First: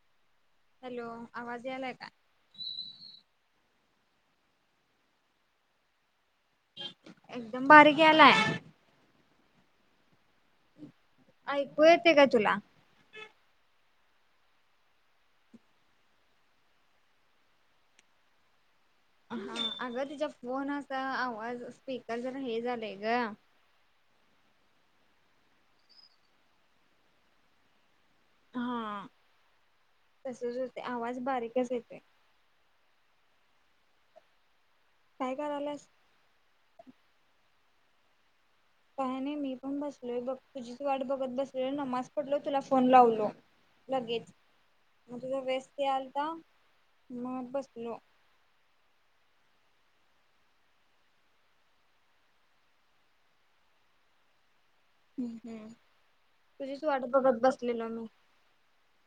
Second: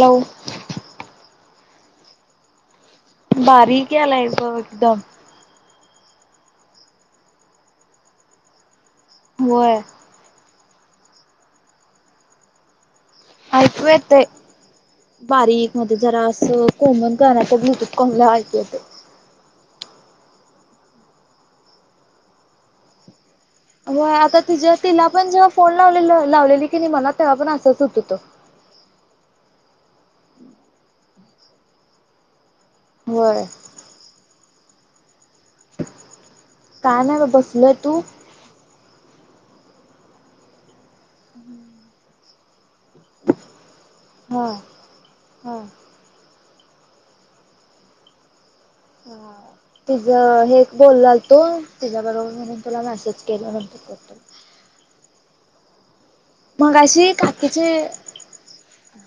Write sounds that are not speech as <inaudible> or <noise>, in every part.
लव hello आवाज यायला का? बारीक यायलाय जो एकदम. एकदम बारीक यायलाय. व्हय ऐकु येतंय का तुला? ऐकूे येतय बारीक मध्ये जरा असं कोंबुन करण्याचं भूत कोमल्या क <unintelligible> हा अगं तिच्या फोनचा आवाज स्पीकर जरा हे झालंय ग! मग आता तिच्या तिला पण जेव्हा फोन लावले लावलेली की नाही मला त तेव्हा पण असंच होत होतं. तसंच होत आवाज बारीकच येतोय. होय. काय करायलास का नाही बा बसल तू? काय नाही मी पण बसलोय बघ तुझीच वाट बघत बसलय नमाज पडलो तुला फोन लावलो लगेच हा मग तुझ हा व्यस्त आलता मग बसलो. हा तिचं हे एक बोललाल तो तिच्याबरोबर मीनी तुला मॅसेज केलं म्हणतो करतो. <unintelligible> हम्म-हम्म मगाशी काकीचे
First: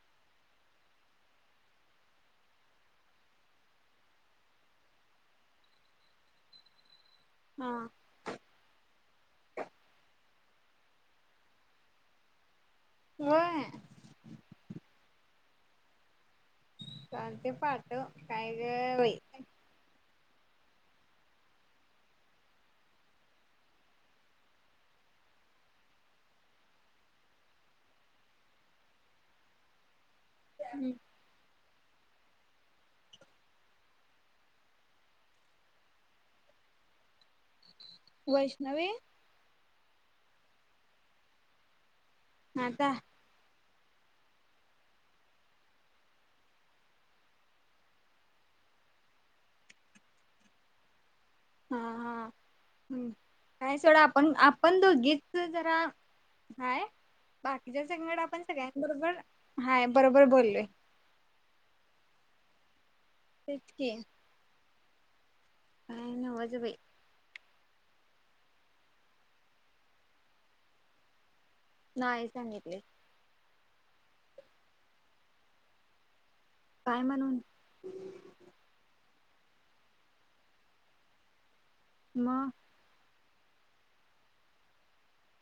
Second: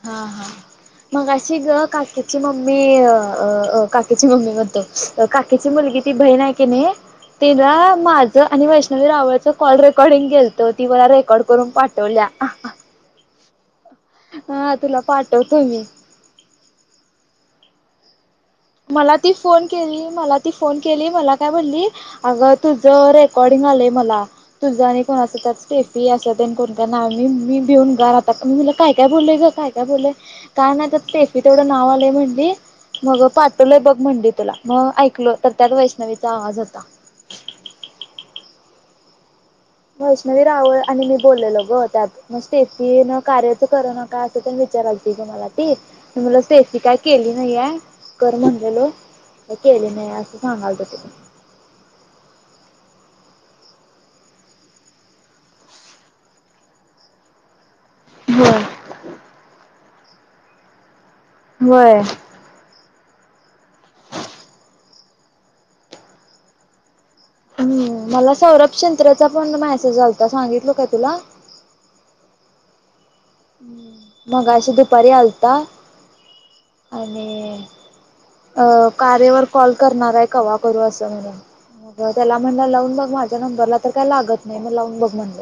हा- हा मग अशी ग काकीची मम्मी अ-अ काकीची मम्मी म्हणते स काकी मुलगी ती बहीण आहे की नाही हा तिला माझं आणि वैष्णवी रावळच कॉल रेकॉर्डिंग गेलतो ती मला रेकॉर्ड करून पाठ को ल्या व्हय हा तुला पाठवतो मी. चालते पाठव. मला ती फोन केली मला ती फोन केली मला काय म्हणली अगं तुझं रेकॉर्डिंग आलंय मला तुझं आणि कोणाचं स्टेफी अस पण कोणतं नाव मी- मी भीऊन गारातात मुलं काय- काय बोललेय ग? काय- काय बोलले? काय नाही ते स्टेफी तेवढं नाव आलंय म्हणली मग पा तुले बघ म्हणली तुला मग ऐकलं तर त्यात वैष्णवीचा आवाज होता. वैष्णवी वैष्णवी रावळ आणि मी बोललेलो ग त्यात म आता स्टेफी न कार्य ते कर ना काय ते पण विचारा आलती ग मला ती मला स्टेफी काय केली नाहीये. कर म्हणलेलो काही केले नाही असं सांगाल त तु हा-हा हम्म काय सोडा आपण-आपण दोघीच्च जरा हाय बाकीच्या संगड आपण होय. सगळ्यां बरोबर हाय बरोबर बोललोय. होय. तेच कि काय ना हो बाई हम्म मला सौरभ शंत्रचा पण मॅसेज आलता सांगितल काय तुला नाही सांगितले हम्म मग अशी दुपारी आलता काय आणि म्हणून अ कार्यावर कॉल करणार आहे कवा करू अस म्हणुन त्याला मग म्हणल लावून बग माझ्यावर नर तर का लागत नाही म लावून बग म्हणल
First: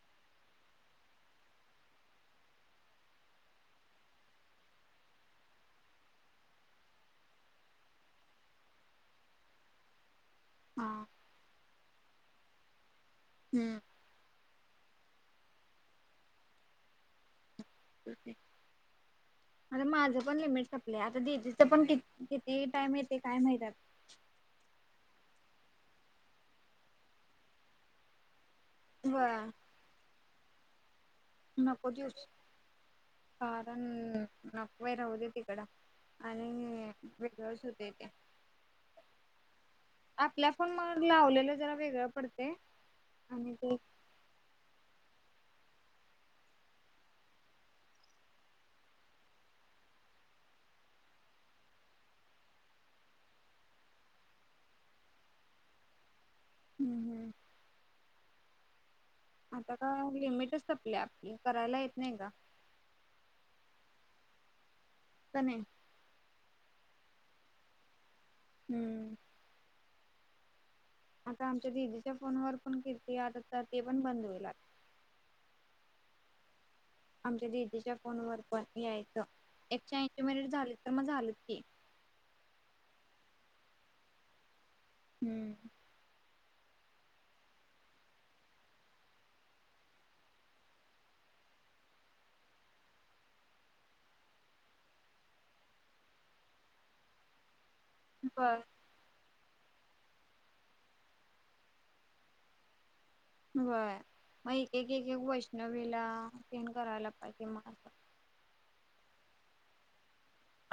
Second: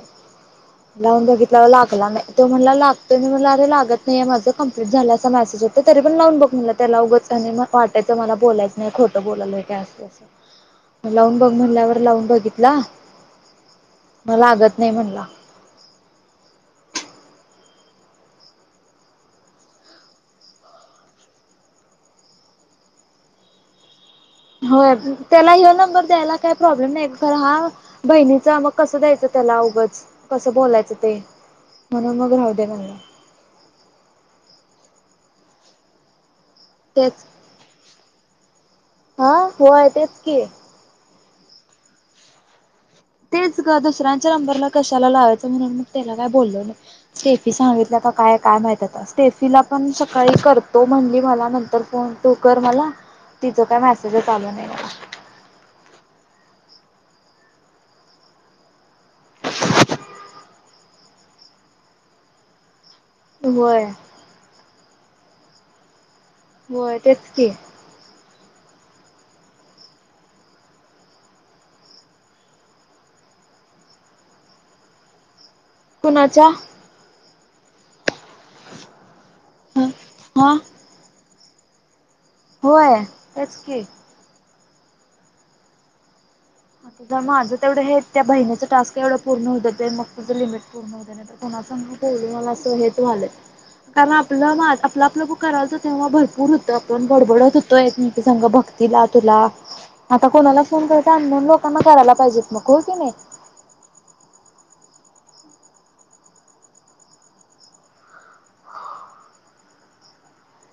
लावून बघितला लागला नाही मला लागतोय मला अरे लागत नाही माझं कंप्लीट झाल्याचा मेसेज येतोय तरी पण लावून बघ मनला त्याला उग आणि वाटायचं मला बोलायचं नाही खोटं बोलायलो काय हा असतसं लावून बघ म्हणल्यावर लावून बघितला हम्म लागत नाही म्हणला क <inaudible> माझं पण लिमिट संपलंय आता दिदीच पण कि किती टाइम येते काय माहित आता होय त्याला ह नंबर द्यायला काही प्रॉब्लेम नाही बर हा बहिणीचा मग कसं व द्यायचं त्याला उगच कसं बोलायचं ते नको म्हणून दिऊस मग राहू दे म्हणलं कारण नको बांई राहुदेत तिकड आणि तेच वेगळच होते ते हा होय तेच की, आपल्या फोन मग लावलेलं जरा वेगळं पडतय तेच ग दुसऱ्यांच्या नंबरला कशाला लावायचं, म्हणून मग त्याला काय बोलल नाही सेफी सांगितल्या का काय-काय माहितय स्टेफीला पण सकाळी करतो म्हणली मला नंतर फोन तू कर मला तिच काय मेसेजच आला नाही मला हम्म-हम्म, आता का लिमिटच आपल्या आपली करायला येत नाही का? होय तने, हो तेच की हम्म आता आमच्या दिदीच्या फोन वर पण किती आता तर ते पण बंद होईल आता, कुणाच्या? आमच्या दिदीच्या फोन वर पण यायचं एकशे ऐंशी मिनिट हा झाले तर मग झाले ह, होय तेच कि हम्म, जर माझं तेवढं हे त्या बहिणीचं टास्क एवढं पूर्ण होतं मग तुझं लिमिट पूर्ण होतय नाही तर सांग मला असं हेच झालं कारण आपलं मा आपलं-आपलं करायचं तेव्हा भरपूर होतं आपण बडबडत होत तो मी संग बर भक्तीला तुला आता कोणाला फोन करत म्हणून लोकांना करायला पाहिजेत मग हो की नाही <unintelligible> मग एक एक वैष्णवीला पण करायला पाहिजे मग असं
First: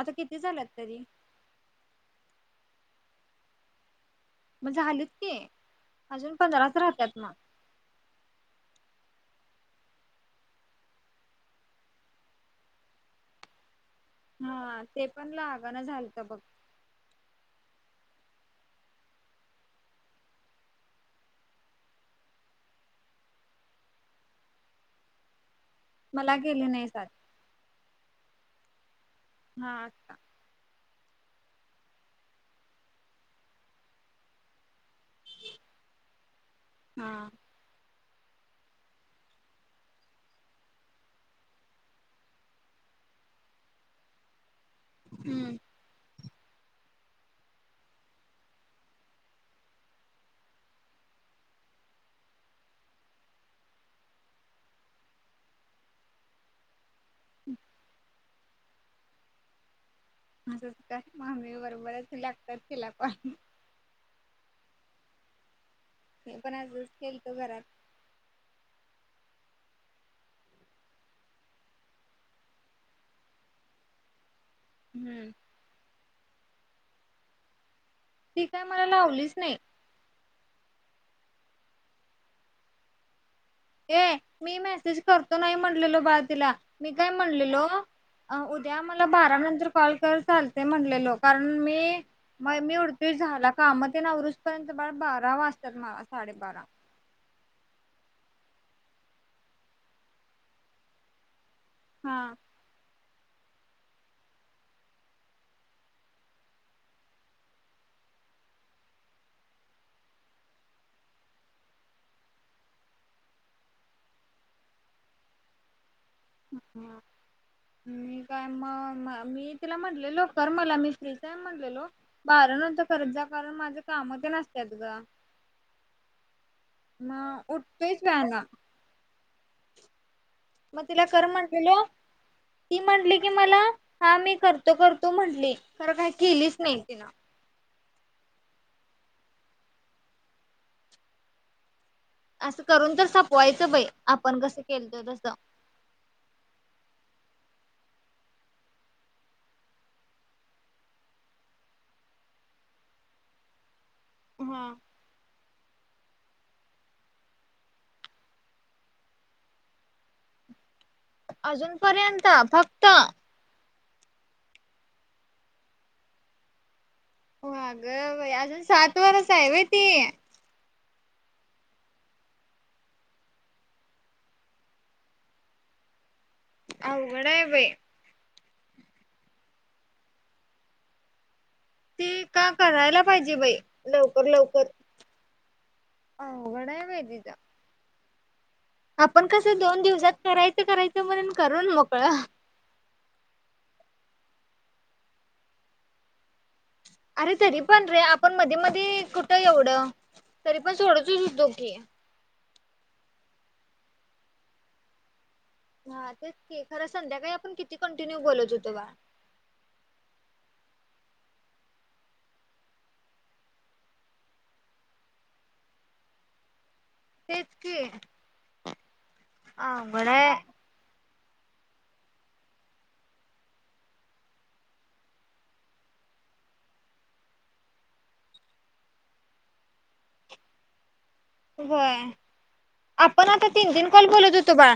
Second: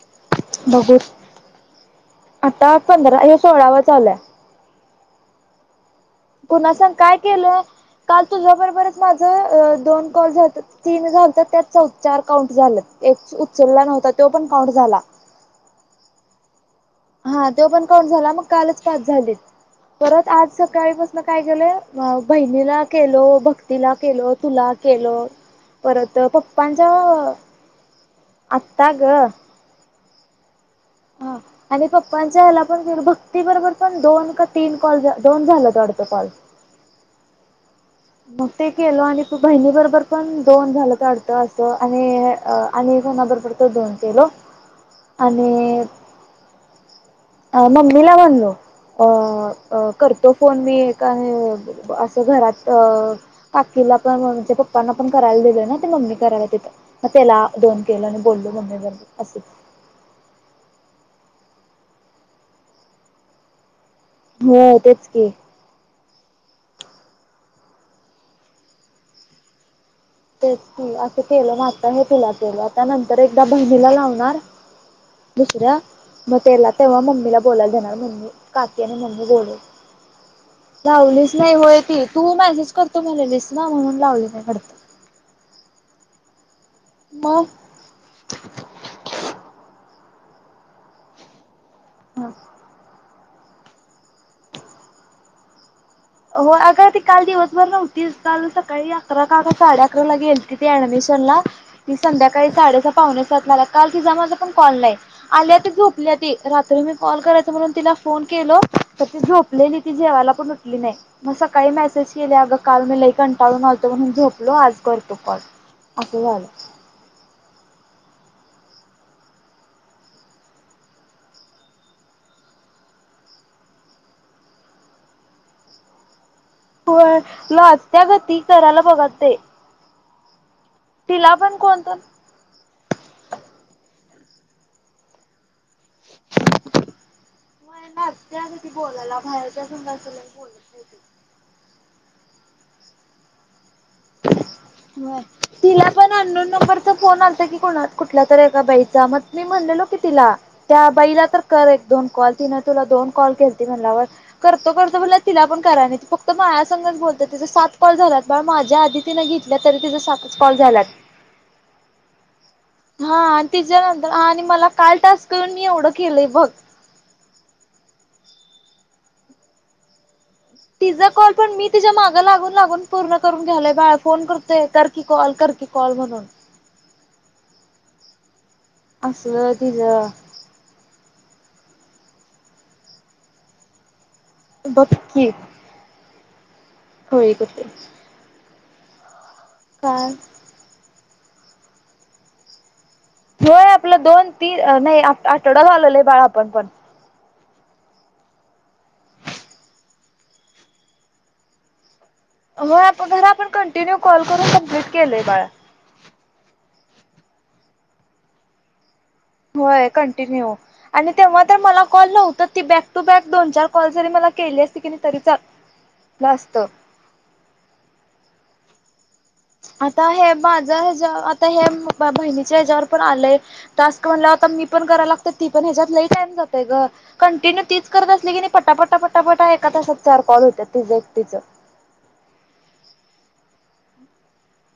आता किती झालात बघू तरी आता पंधरा हे सोळावा चालुय मग झालेत तकि, कुणा संग काय केलं काल तुझ्या बरोबरच की, माझं दोन कॉल झालत तीन झालत त्याच चौ चार काउंट झालं एक उचलला नव्हत हा ते पण लागना झालत बघ हा त तो पण काउंट झाला, मग कालच पाच झालेत परत आज सकाळीपासून काय झालंय बहिणीला केलो, भक्तीला केलो तुला केलो परत मला गेले पप्पांच्या नाहीस आज आत्ता हा आत्ता, ह आणि पप्पांच्या हेला पण भक्ती बरोबर पण दोन का तीन कॉल दोन झाल्यात वाढत कॉल हा. मग ते केलो आणि बहिणी बरोबर पण दोन झाल्यात वाढत अस आणि आणि कोणा बरोबर तर दोन केलो आणि हम्म. अ मम्मीला म्हणलो. अ अ करतो फोन मी एक आणि असं घरात काकी तुला पण जे पप्पांना पण करायला दिलं ना ते मम्मी करायला तिथं म त्याला दोन केल आणि बोललो मम्मी बरबर अस असंच का मम्मी बरोबरच लागतात तिला पण हो तेच की मी पण असच केलतो, घरात. तेच की, असं केलं न आता हे तुला केलं, त्यानंतर एकदा बहिणीला लावणार हम्म दुसऱ्या मग तेला तेव्हा मम्मीला बोलायला देणार. मम्मी ती काय काकी मला आणि मम्मी लावलीच जेवलो. नाही लावलीच नाही, होय की तू मेसेज करतो म्हणलेलीस ना म्हणून लावली नाही वाढतं तो नाही म्हणलेलो बाळ तिला, मी काय म्हणलेलो मग उद्या मला बारा नंतर कॉल कर चालतंय म्हटलेलो कारण मी म मी ते झाला काम तेन आवरूस तोपर्यंत बाळ बारा वाजता होय अग ती काल दिवसभर नव्हतीच. काल सकाळी अकरा का ते साडे अकराला गेलती ती अऍडमिशनला नी हा. संध्याकाळी साडेसहा पावणेसात आल्या काल तिझामाझा पण कॉल नाही, आल्या ते झोपल्या ती. रात्री मी कॉल करायच म्हणून तिला, फोन केलो तर ती झोपलेली ती जेवायला पण उठ ली नाही मग सकाळी मेसेज केल्या अग काल मी लई कंटाळून आलतो म्हणून झोपलो आज करतो कॉल अस झाल. हा मी काय मग मी तिला म्हणलेलो कर मला मी फ्रीच आहे म्हणलेलो बारा नंतर करत जा कारण माझं काम तेन असत्यात ग व्हय मग लाजत्या उठतोयच ग ती वेळानं करायला बघत नाही मग तिला कर म्हटलेल ती म्हटली कि मला हा मी करतो करतो म्हटली खर काही केलीच नाही तिन होय लाजत्या गं बोलायला बाहेरच्या संग अस लई बोलत नाही ती असं करून तर संपवायचं बाई. आपण कसं केलतो तसं तिला पण अननोन नंबरचा फोन आलत. ता कुठला तर एका बाईचा मग मी म्हणलेलो की तिला त्या बाईला तर कर एक दोन कॉल तिने तुला दोन कॉल केलती म्हणाल्यावर हा करतो करतो म्हणलं तिला पण कराय नाही त फक्त माझ्यासंगच बोलत्या तिचा सात कॉल झाल्यात बाळ माझ्या आधी तिने घेतल्या तरी तिचं सातच कॉल झाल्यात. अजून पर्यंत.. फक्त त्तिच्यानंतरन आणि मला काल टास्क येऊन मी एवढं केलंय बघ. अग बाई! अजून सातवरच हाय व्हय ती. तिचा कॉल पण मी तिच्या मागं लागून लागून पूर्ण करून घ्यालोय बाळ कोण करतोय कर की कॉल कर की कॉल म्हणून अवघड आहे बाई अस तिज ती का करायला पाहिजे बाई लव. बघ की अवघड आहे बाई होय करतेच. पण कसं दोन दिवसात करायचं करायचं म्हण करून मोकळ होय आपलं दोन तीन नाही आठवडा झालेला आहे बाळ आपल पण अरे तरी पण रे आपण मधी मधी कुठं एवढं तरी पण सोडतच होतेकी होय खरं आपण कंटिन्यू कॉल करून कमप्लीट केलंय बाळा हा तेच ते खरं संध्याकाळी आपण किती कंटिन्यू बोलवत होतो बा होय कंटिन्यू आणि तेव्हा तर मला कॉल नव्हत ती बॅक टू बॅक दोन चार कॉल जरी मला केली असते की नाही तरी चालल असत. तेच की आता अवघड हे आहे. माझ हे ज हे बहिणीच्या ह्याच्यावर पण आलंय टास्क म्हणल्यावर मी पण करायला लागते ती पण ह्याच्यात नाही ग कंटिन्यू तीच करत असली की नाही पटापटा पटाटा एका तासात चार कॉल होतात तीच होय आपण आता तीन दिन कोल बोलत होतो बा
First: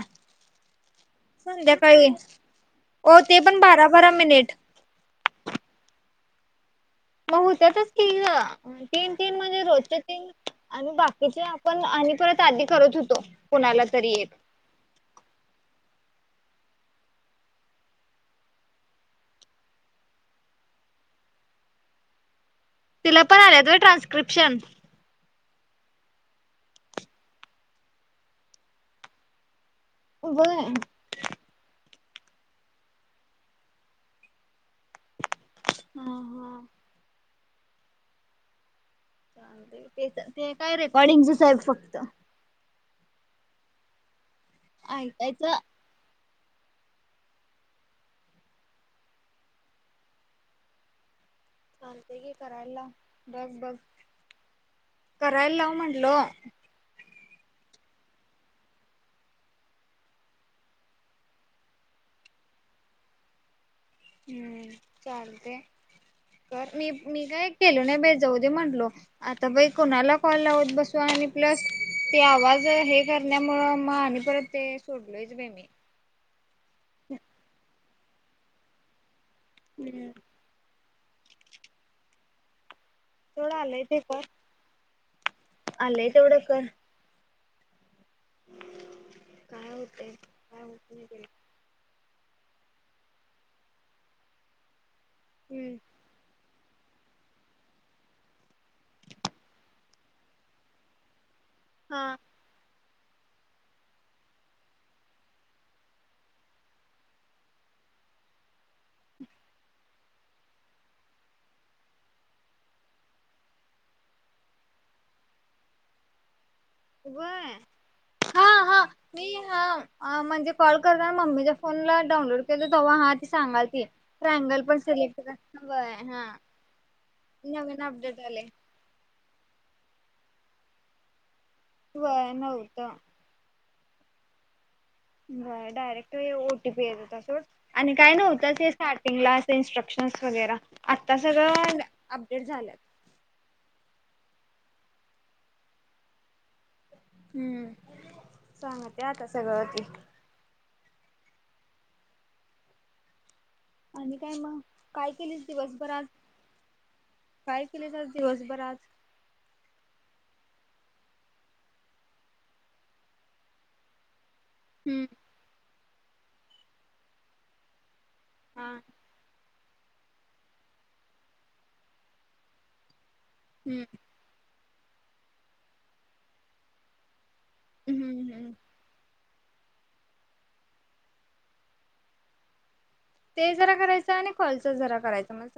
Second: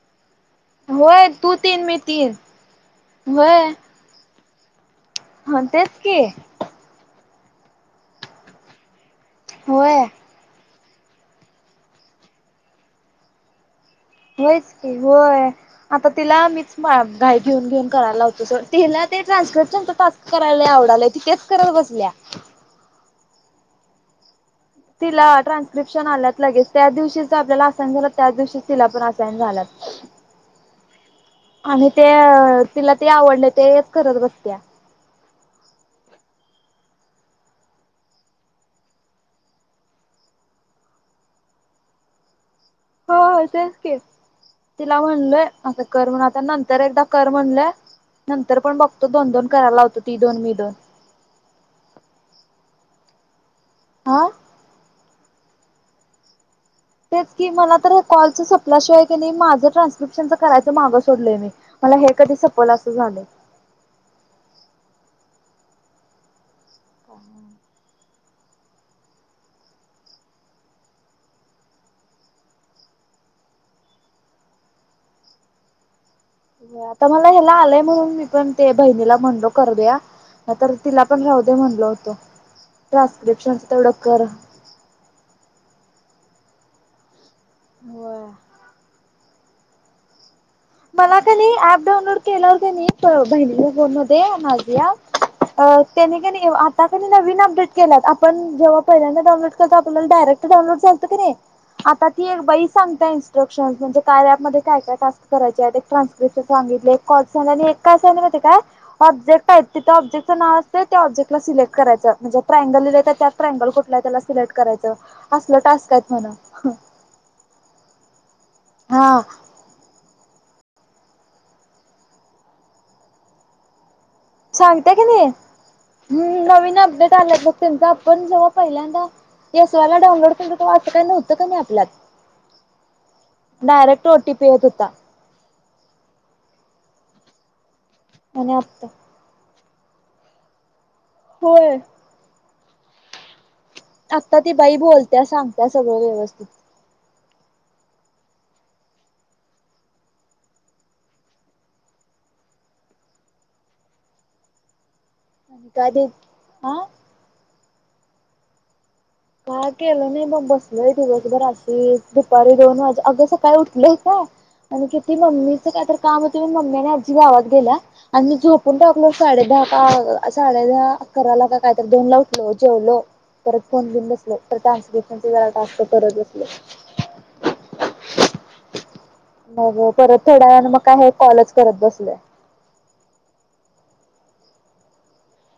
होय तू तीन मी संध्याकाळी तीन ओ ते पण होय. बारा बारा मिनिट हा तेच की, मग हुत्यातच की ग तीन तीन म्हणजे होय रोजचे तीन आणि बाकीचे आपण आणि परत आधी करत होतो कुणाला तरी एक होयच की होय आता तिला मीच मा घाय घेऊन घेऊन करायला लावतो होतो त तिला ते ट्रान्सकशन टास्क करायला लय आवडालय. तेच करत बसल्या तिला पण आलेत व्हय ट्रान्स्क्रिप्शन तिला ट्रान्स्क्रिप्शन आल्यात लगेच त्या दिवशी ज आपल्याला असाईन झाला त्या दिवशी तिला पण असाईन झालात. व्हय. आणि ते तिला ते आवडल ते एक करत बसत्या. हा हा जाऊदे ते ते काय रेकॉर्डिंगच आहेत फक्त हो तेच की तिला म्हणल ऐकायचं आता कर म्हणुन आत त्या नंतर एकदा कर म्हणल नंतर पण बघतो दोन दोन करायला लावतो ती दोन मी दोन चालतय की करायला लाव बघ बघ हा करायला लाव म्हटलो. तेच की मला तर कॉलच सपल्याशिवाय क नाय माझं ट्रान्स्क्रिप्शनच करायच माग सोडलय मी मला हे कधी सपवलं असं झालेय. हम्म चालते कर मी मी काय केलो नाय बय जाऊदे म्हंटलो आता बाई कोणाला कॉल लावत बसू आणि प्लस ते आवाज हे कर मुळ म आणि परत ते सोडलोयच बय मी हो आता मला ह्याला आलंय म्हणून मी पण ते बहिणीला म्हणलो कर उदया हम्म नाय तर तिला पण राहु दे म्हणल होतं ट्रान्स्क्रिप्शनचं तेवढं कर आलय तेवढ कर होय. काय होतंय. होत मला त्याला का नाही ऍप डाऊनलोड केल्यावर कनय त बहिणीच्या फोन मध्ये माझीया हम्म अ त्यानी कनय ये आप आता का नाही नवीन अपडेट केला आपण जेव्हा पहिल्यांदा डाऊनलोड करता आपल्याला डायरेक्ट डाउनोडचं आलत की नाही. आता हा ती एक बई सांगता इन्स्ट्रक्शन्स म्हणजे कार्या ऍपमध्ये काय काय टास्क कराय एक ट्रान्स्क्रिप्शन सांगितल एक कॉल एक काय सांगितलं माहिती हाय का ओब्जेक्ट आहेत तिथं ऑब्जेक्ट चं नाव असते त्या ओब्जेक्टला सिलेक्ट करायचं म्हणजे ट्रांगल दिलंय तर त्यात ट्राँगल कुठला हाय त्याला सिलेक्ट करायचं. असलं टास्क आहेत म्हण व्हय हा हा मी हा अ म्हणजे कॉल करता मम्मीच्या फोनला डाउनलोड केलं तवा हा ती सांगालती ट्रायंगल पण सांगते की सिलेक्ट नाही कर व्हय हा हम्म नवीन अपडेट आला नवीन बघ अपडेट आपण आलंय जेव्हा पहिल्यांदा एस वाय ला डानलोड केलत तवा असं काय नव्ह व्हय नव्हत. डायरेक्ट ओटीपी येत होता. व्हा डायरेक्ट ओटीपी येत सोड आणि काय नव्हतं आणि ते आता स्टार्टिंगला इन्स्ट्रक्शनस वगैरे आता होय सगळं अपडेट झाल्यात. आत्ता ती बाई बोलत्या सांगत्या सगळं व्यवस्थित. हम्म सांगतुला आता सगळं ती आणि काय मग काय केलीस आणि दिवसभर काय ते आज हा काय? केलीस आज दिवसभर आज काय केलं नाय बघ बसलोय दिवसभर अशी दुपारी दोन वाजे अग सकाळी उठलो होतो आणि हम्म किती मम्मीच काय तरी काम होतं म्हणून मम्मीन आजी गावात गेल्या आणि मी हा झोपून टाकलो साडे दहा साडेदहा अकराला का कायतर दोनला उठलो जेवलो परत हम्म फोन घेऊन बस परत टास्क कीती वेळा टास्क करत बसले? हम्म हम्म मग परत थोड्या वेळान मग का हे कॉलच करत बसलय ते जरा करायचं आणि कॉलच जरा करायचं मस्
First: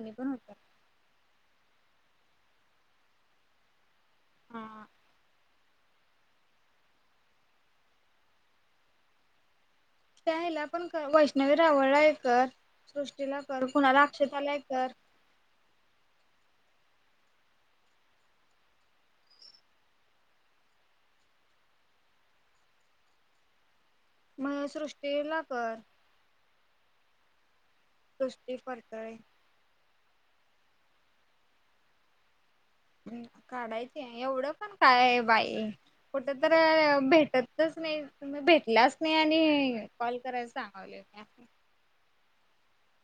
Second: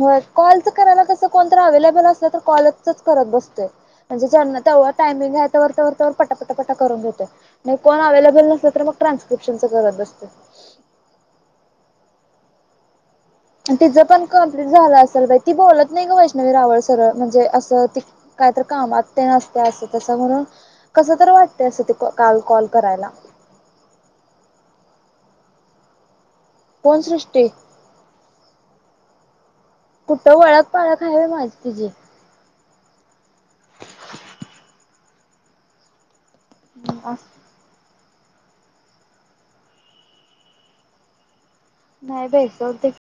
हो कॉलच करायला कस कोणत अव्लेबल असलं तर कॉलचच करत बसतोय म्हणजे जनां हा तेव्वा टामिंग आहेत तवरतवरतवर पटापटा करून घेतोय मग कोन अवेलेबल नसल तर ट्रासलेशच त्या हला पण वैष्णवी रावळल ए कर सृ तिचं पण कम्प्लीट झालं असेल ती बोलत नाही ग वैष्णवी रावळ सगळ म्हणजे अस काय तरी कामात नसते अस त म्हणून कस तरी वाटते अस काल कॉल करायला मण सृष्टीला कर कोण सृष्टी तुष्टी पडत र कुठं ओळख पाळख आहे माझी तिची काढायचं एवढं पण काय बाई कुठ तर भेटतच नाही तुम्ही भेटलाच नाही आणि कॉल करायला सांगावले म्या नाही बाई बहुतेक